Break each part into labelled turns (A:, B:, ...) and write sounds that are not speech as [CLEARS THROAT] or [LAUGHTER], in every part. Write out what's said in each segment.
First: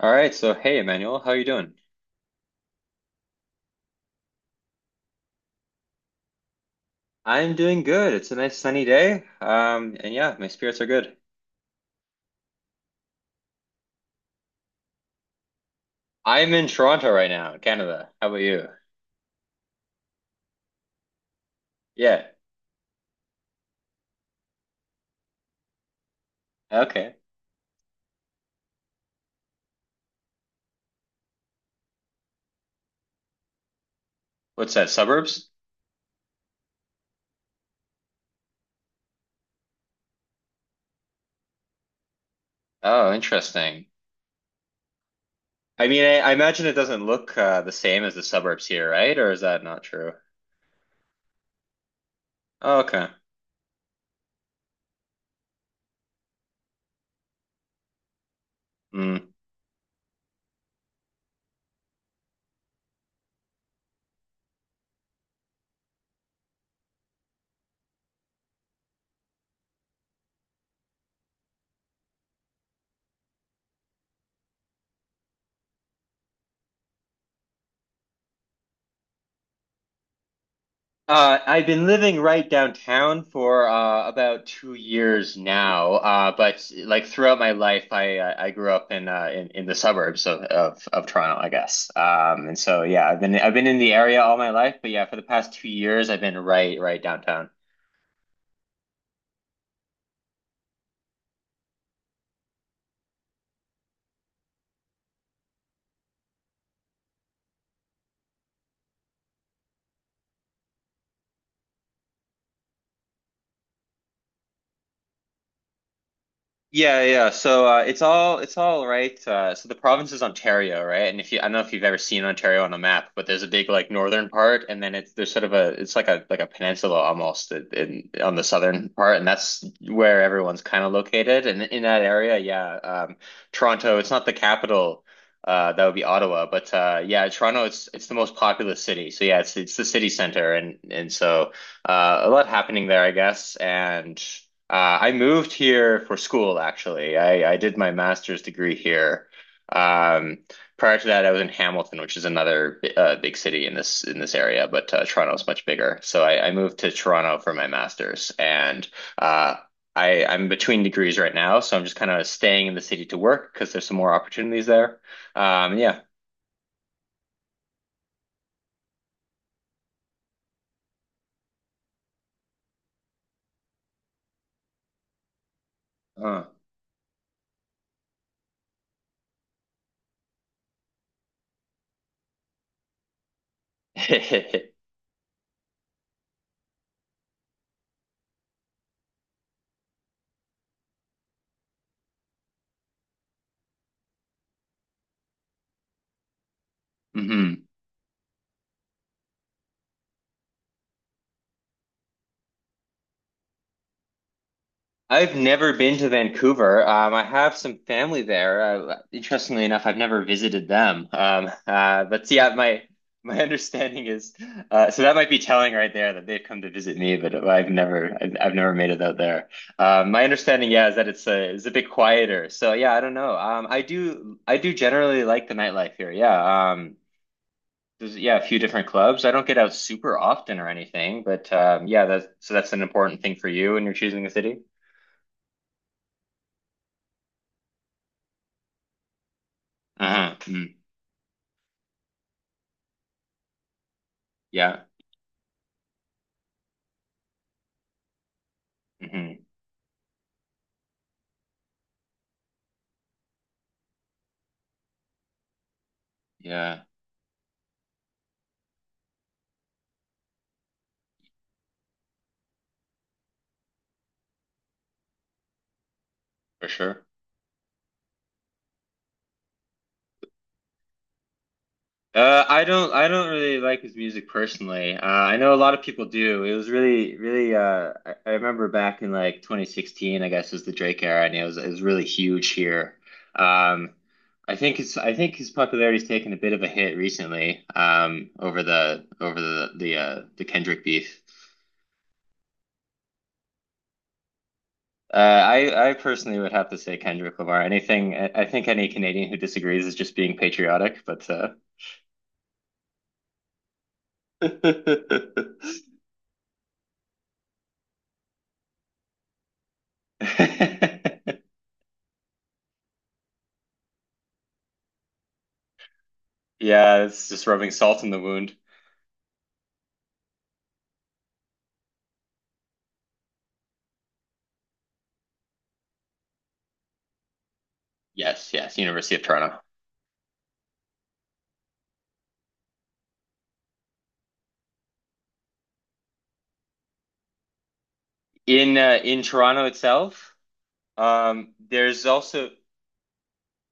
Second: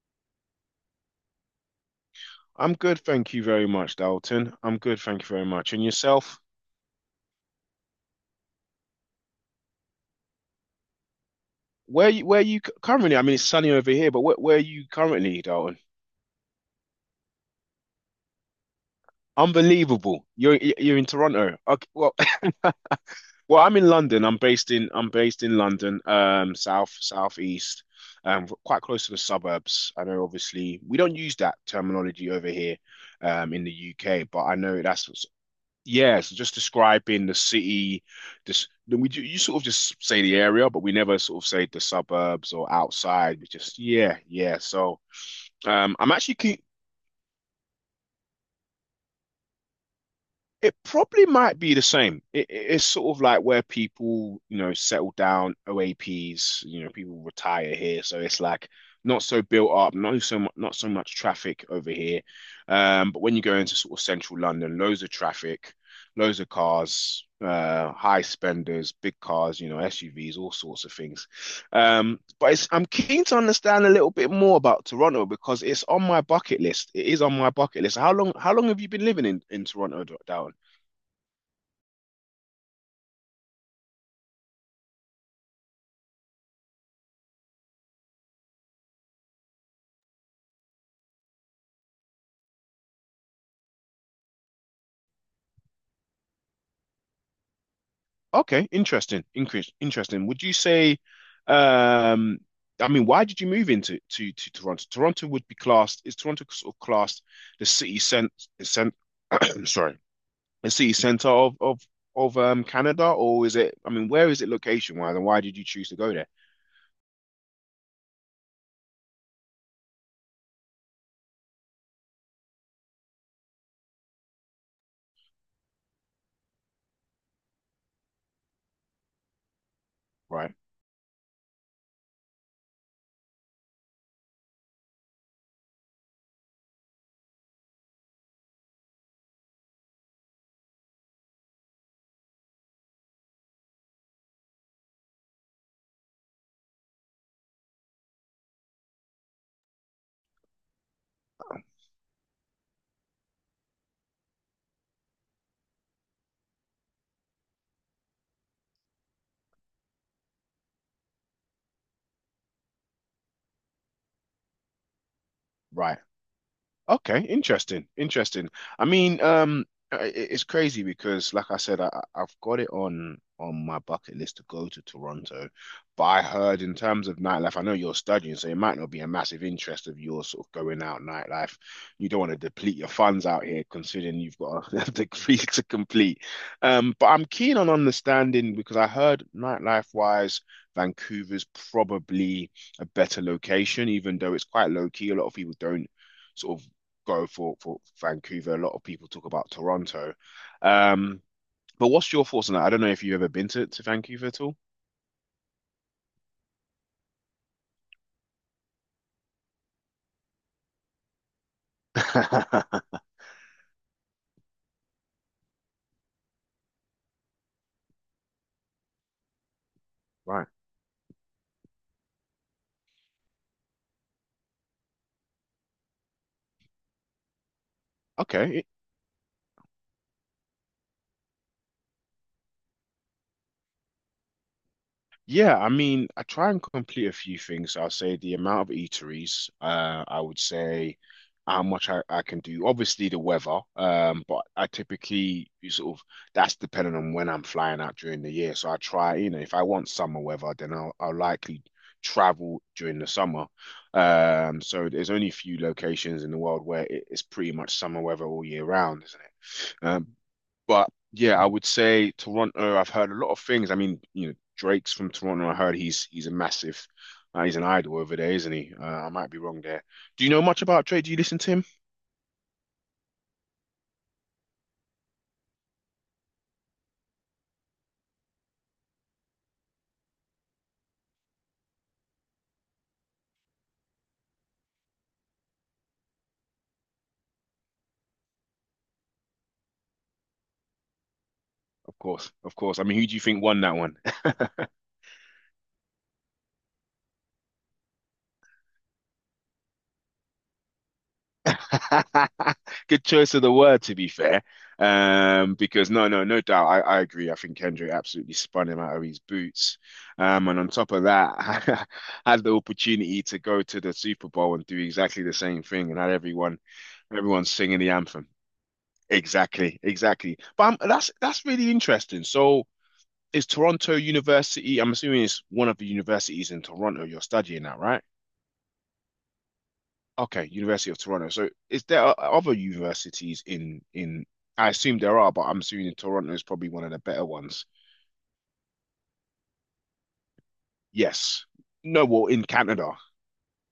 A: All right, so hey Emmanuel, how are you doing?
B: I'm good, thank you very much, Dalton. I'm good, thank you very much. And yourself?
A: I'm doing good. It's a nice sunny day. And yeah, my spirits are good.
B: Where you currently? I mean, it's sunny over here, but where are you currently, Dalton?
A: I'm in Toronto right now, Canada. How about you?
B: Unbelievable. You're in Toronto. Okay, well,
A: Yeah.
B: [LAUGHS] well, I'm in London. I'm based in London, south
A: Okay.
B: southeast, quite close to the suburbs. I know, obviously, we don't use that terminology over here, in the UK, but I
A: What's
B: know
A: that,
B: that's.
A: suburbs?
B: Yeah, so just describing the city. This then we do, you sort of just say the area, but we never sort of say the suburbs or
A: Oh,
B: outside. We just
A: interesting.
B: yeah, yeah. So
A: I mean,
B: I'm
A: I
B: actually keen.
A: imagine it doesn't look the same as the suburbs here, right? Or is that not true?
B: It probably might be the same. It, it-
A: Oh,
B: it's
A: okay.
B: sort of like where people, you know, settle down, OAPs, you know, people retire here, so it's like not so built up, not so much, not so much traffic over here. But when you go into sort of central London, loads of traffic, loads of cars, high spenders, big cars, you know, SUVs, all sorts of things. But it's, I'm keen to understand a little bit more about Toronto because it's on my bucket list. It is on my bucket list. How long have you been living in Toronto, down?
A: I've been living right downtown for about 2 years now, but like throughout my life, I grew up in the suburbs of, of Toronto, I guess. And so yeah, I've been in the area all my life, but yeah, for the past 2 years, I've been right downtown.
B: Okay, interesting. Increase, interesting. Would you say, um, I mean, why did you move into to Toronto? Toronto would be classed, is Toronto sort of classed the city cent, cent [COUGHS] [CLEARS THROAT] sorry, the city center of Canada, or is it? I mean, where is it location wise, and why did you choose to go there?
A: Yeah, yeah. So it's all right. So the province is Ontario, right? And if you, I don't know if you've ever seen Ontario on a map, but there's a big like northern part, and then it's there's sort of a it's like a peninsula almost in, on the southern part, and that's where
B: Right,
A: everyone's kind of located. And in that area, yeah, Toronto. It's not the capital. That would be Ottawa, but yeah, Toronto. It's the most populous city. So yeah, it's the city center, and so a lot happening there, I guess, and. I moved here for school, actually. I did my master's degree here. Um, Prior to that, I was in Hamilton, which is another big city in this area, but Toronto is much bigger. So I moved to Toronto for my master's, and uh, I'm between degrees right now, so I'm just kind of staying in the city to work because there's some more opportunities there.
B: right.
A: Yeah.
B: Okay, interesting, interesting. I mean, it's crazy because, like I said, I've got it on my bucket list to go to Toronto, but I
A: Uh.
B: heard in terms of nightlife, I know you're studying, so it might not be a massive interest of yours sort of going out nightlife. You don't want to deplete your funds out here, considering you've
A: [LAUGHS]
B: got a [LAUGHS] degree to complete. But I'm keen on understanding because I heard nightlife wise, Vancouver's probably a better location, even though it's quite low key. A lot of people don't sort of go for
A: hmm
B: for Vancouver. A lot of people talk about Toronto. Um, but what's your thoughts on that? I don't know if you've ever been to Vancouver at all.
A: I've never been to Vancouver. I have some family there. Interestingly enough, I've never visited them. But yeah, my
B: [LAUGHS]
A: my [LAUGHS] understanding is so that might be telling right there that they've come to visit me, but I've never made it out there. My
B: Right.
A: understanding, yeah, is that it's a bit quieter. So yeah, I don't know. I do generally like the nightlife here. Yeah. There's yeah a few
B: Okay.
A: different clubs. I don't get out super often or anything, but yeah, that's so that's an important thing for you when you're choosing a city.
B: Yeah, I mean, I try and complete a few things. I'll say the amount of eateries, I
A: Uh-huh.
B: would say how much I can do. Obviously the weather, but I
A: Yeah.
B: typically you sort of that's dependent on when I'm flying out during the year. So I try, you know,
A: hmm
B: if I want summer weather, then I'll likely travel during the summer. So there's only a few locations in the world
A: Yeah,
B: where it's pretty much summer weather all year round, isn't it? Um, but yeah, I would say Toronto. I've heard a lot of things. I mean, you know, Drake's from Toronto. I heard he's a
A: for
B: massive,
A: sure.
B: he's an idol over there, isn't he? I might be wrong there. Do you know much about Drake? Do you listen to him?
A: I don't really like his music personally. I know a lot of people do. It was really really I remember back in like 2016, I guess was the Drake era and it was really huge here. Um I think it's I think his popularity's taken a bit of a hit recently over the the the Kendrick beef.
B: Of course, of course. I mean, who do you think won that one?
A: I personally would have to say Kendrick Lamar. Anything I think any Canadian who disagrees is just being patriotic, but
B: [LAUGHS] Good choice of the word, to be
A: [LAUGHS]
B: fair.
A: yeah,
B: Because no, no, no doubt, I agree. I think Kendrick absolutely spun him out of his boots. And on top of that, [LAUGHS] I had the opportunity to go to the Super Bowl and do exactly the same thing, and had everyone,
A: it's
B: everyone
A: just rubbing
B: singing the
A: salt in the
B: anthem.
A: wound.
B: Exactly, exactly. But that's really interesting. So, is Toronto University? I'm assuming it's one of the universities in Toronto you're studying at, right?
A: Yes, yes, University of Toronto.
B: Okay, University of Toronto. So is there o- other universities in I assume there are, but I'm assuming Toronto is probably one of the better ones.
A: In Toronto itself,
B: Yes. No,
A: there's
B: well, in
A: also
B: Canada,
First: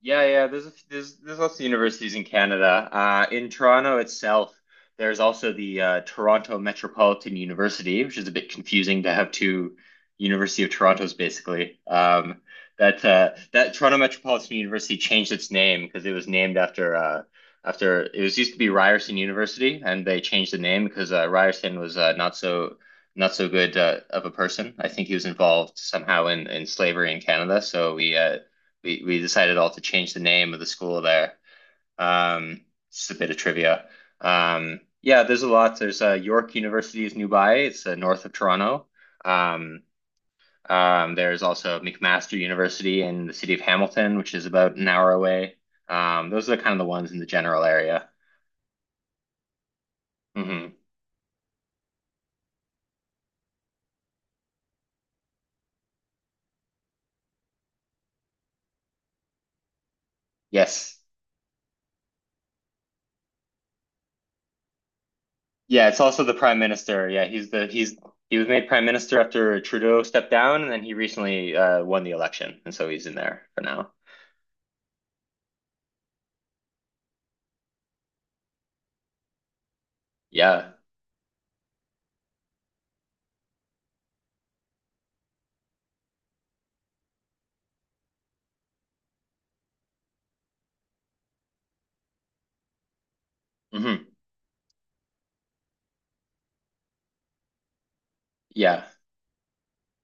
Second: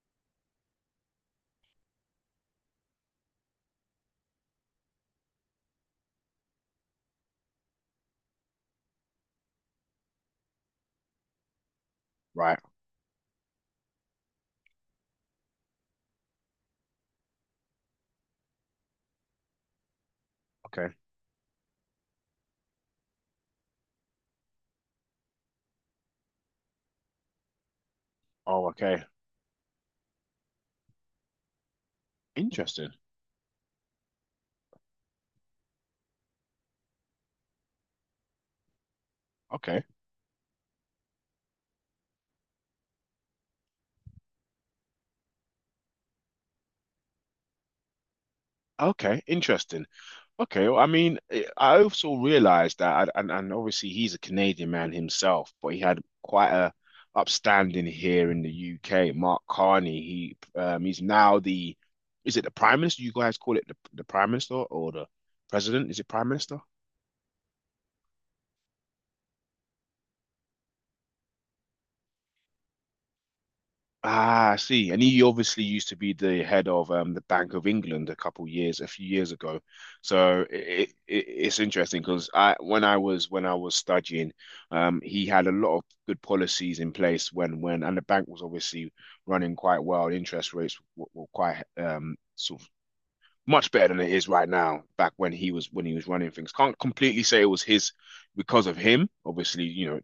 A: yeah, yeah. There's there's lots of universities in Canada. In Toronto itself, there's also the Toronto Metropolitan University, which is a bit confusing to have two University of Torontos basically.
B: right?
A: That Toronto Metropolitan University changed its name because it was named after after it was used to be Ryerson University, and they changed the name
B: Okay.
A: because Ryerson was not so not so good of a person. I think he was involved somehow in slavery in Canada, so we uh,
B: Oh,
A: we,
B: okay.
A: we decided all to change the name of the school there. Um,
B: Interesting.
A: just a bit of trivia. Yeah, there's a lot. There's York University is nearby. It's north of Toronto. Um,
B: Okay.
A: there's also McMaster University in the city of Hamilton, which is about an hour away. Those are kind of the ones in the general area.
B: Okay. Interesting. Okay,
A: hmm
B: well, I mean, I also realized that, and obviously he's a Canadian man himself, but he had quite a upstanding here in the UK. Mark Carney, he
A: Yes.
B: he's now the, is it the Prime Minister? You guys call it the Prime Minister or the
A: Yeah,
B: President? Is
A: it's
B: it
A: also
B: Prime
A: the prime
B: Minister?
A: minister. Yeah, he's he was made prime minister after Trudeau stepped down, and then he recently won the election, and so he's in there for now.
B: Ah, I see. And he obviously used to be the head of the Bank of England a couple years, a few years ago. So
A: Yeah.
B: it it's interesting because I when I was studying, he had a lot of good policies in place when and the bank was obviously running quite well. Interest rates were quite sort of much better than
A: hmm
B: it is right now. Back when he was running things, can't completely say it was his because of
A: yeah
B: him. Obviously, you know,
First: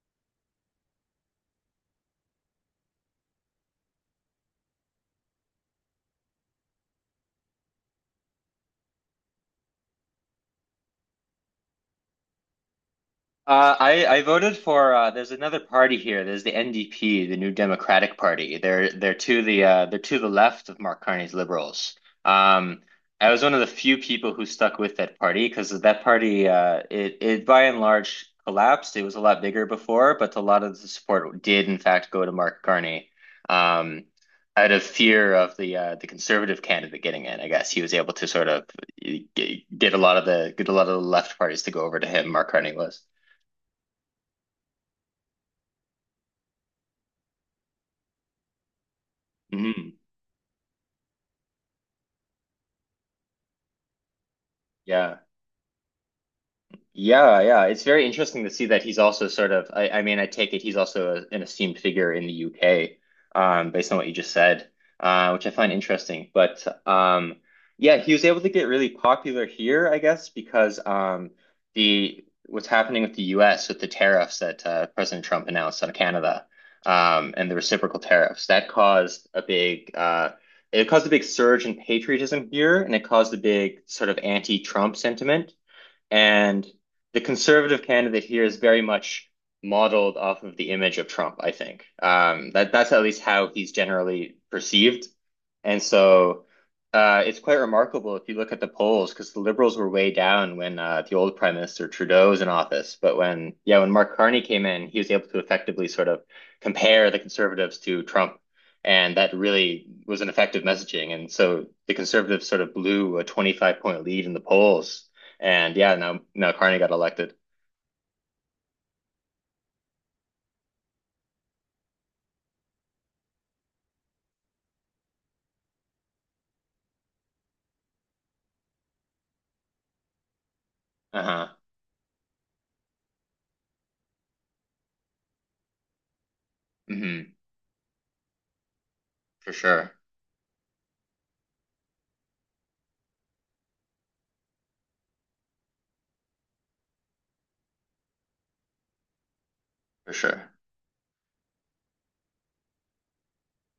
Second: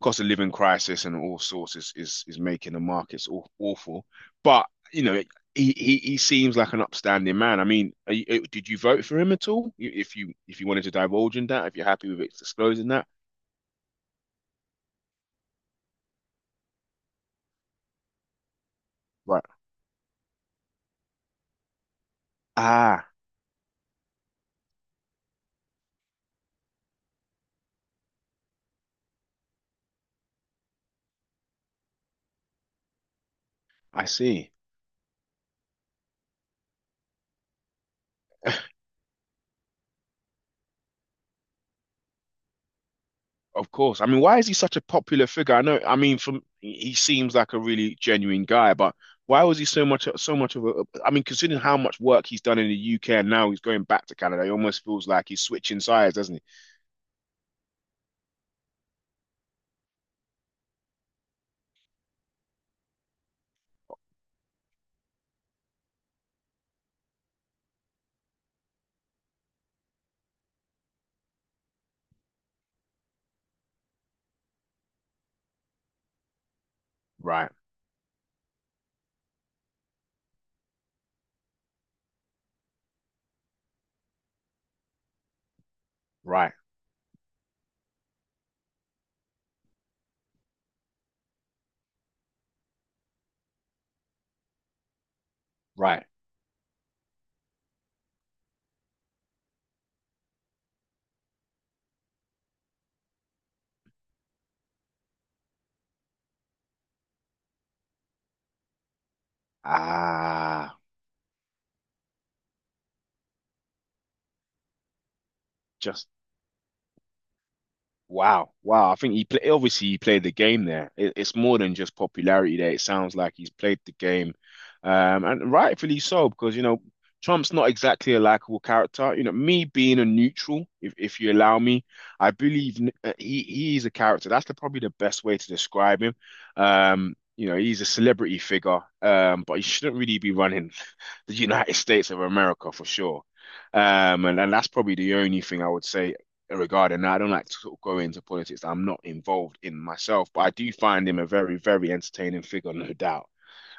B: cost of living crisis and all sorts is making the markets awful. But you know, he seems like an upstanding man. I mean, are you, did you vote for him at all? If you wanted to divulge in that, if you're happy with it disclosing that,
A: I voted for there's another party here. There's the NDP, the New Democratic Party. They're to
B: right?
A: the they're to the left of Mark Carney's Liberals. Um,
B: Ah,
A: I was one of the few people who stuck with that party because that party it it by and large collapsed. It was a lot bigger before, but a lot of the support did in fact go to Mark Carney. Um,
B: I see.
A: Out of fear of the conservative candidate getting in, I guess he was able to sort of get a lot of the get a lot of the left parties to go over to him. Mark Carney was.
B: Of course. I mean, why is he such a popular figure? I know. I mean, from he seems like a really genuine guy, but why was he so
A: hmm
B: much so much of a? I mean, considering how much work he's done in the UK and now he's going back to Canada, he almost feels
A: Yeah.
B: like he's switching sides, doesn't he?
A: Yeah, yeah. It's very interesting to see that he's also sort of I mean, I take it he's also a, an esteemed figure in the UK, based on what you just said, which I find interesting. But yeah, he was able to get really popular here, I guess, because the what's happening with the US with the tariffs that President Trump announced on Canada, and
B: Right.
A: the reciprocal tariffs, that caused a big it caused a big surge in patriotism here, and it caused a big sort of anti-Trump sentiment.
B: Right.
A: And the conservative candidate here is very much modeled off of the image of Trump, I think. That that's at least how he's generally perceived. And
B: Right.
A: so it's quite remarkable if you look at the polls, because the liberals were way down when the old Prime Minister Trudeau was in office. But when, yeah, when Mark Carney came in, he was able to effectively sort of compare the conservatives to Trump. And that really was an effective
B: Ah,
A: messaging. And so the conservatives sort of blew a 25 point lead in the polls and yeah,
B: just
A: no, no, Carney got elected.
B: wow, wow. I think he play, obviously he played the game there. It, it's more than just popularity there. It sounds like he's played the game, and rightfully so because you know Trump's not exactly a likable character. You know, me being a neutral, if you
A: Uh-huh.
B: allow me, I believe he is a character. That's the, probably the best way to describe him.
A: hmm
B: You know, he's a celebrity figure,
A: For
B: but he
A: sure.
B: shouldn't really be running the United States of America for sure. And that's probably the only thing I would say regarding that. I don't like to sort of go into politics that I'm not involved in
A: For
B: myself, but
A: sure.
B: I do find him a very, very entertaining figure, no doubt.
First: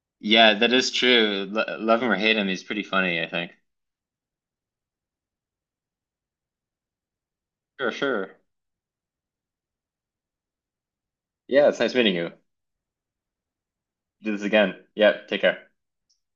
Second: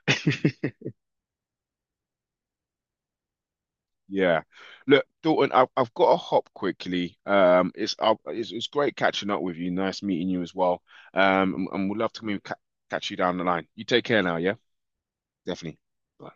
B: [LAUGHS]
A: Yeah, that is true. L love him or hate him, he's pretty funny, I think.
B: Yeah. Look, Dalton, I've got to hop quickly.
A: Sure,
B: It's,
A: sure.
B: it's great catching up with you. Nice meeting you as well. And,
A: Yeah, it's
B: and
A: nice
B: we'd love
A: meeting
B: to
A: you.
B: maybe ca catch you down the line. You take care
A: Do
B: now,
A: this
B: yeah?
A: again. Yeah, take care.
B: Definitely. Bye.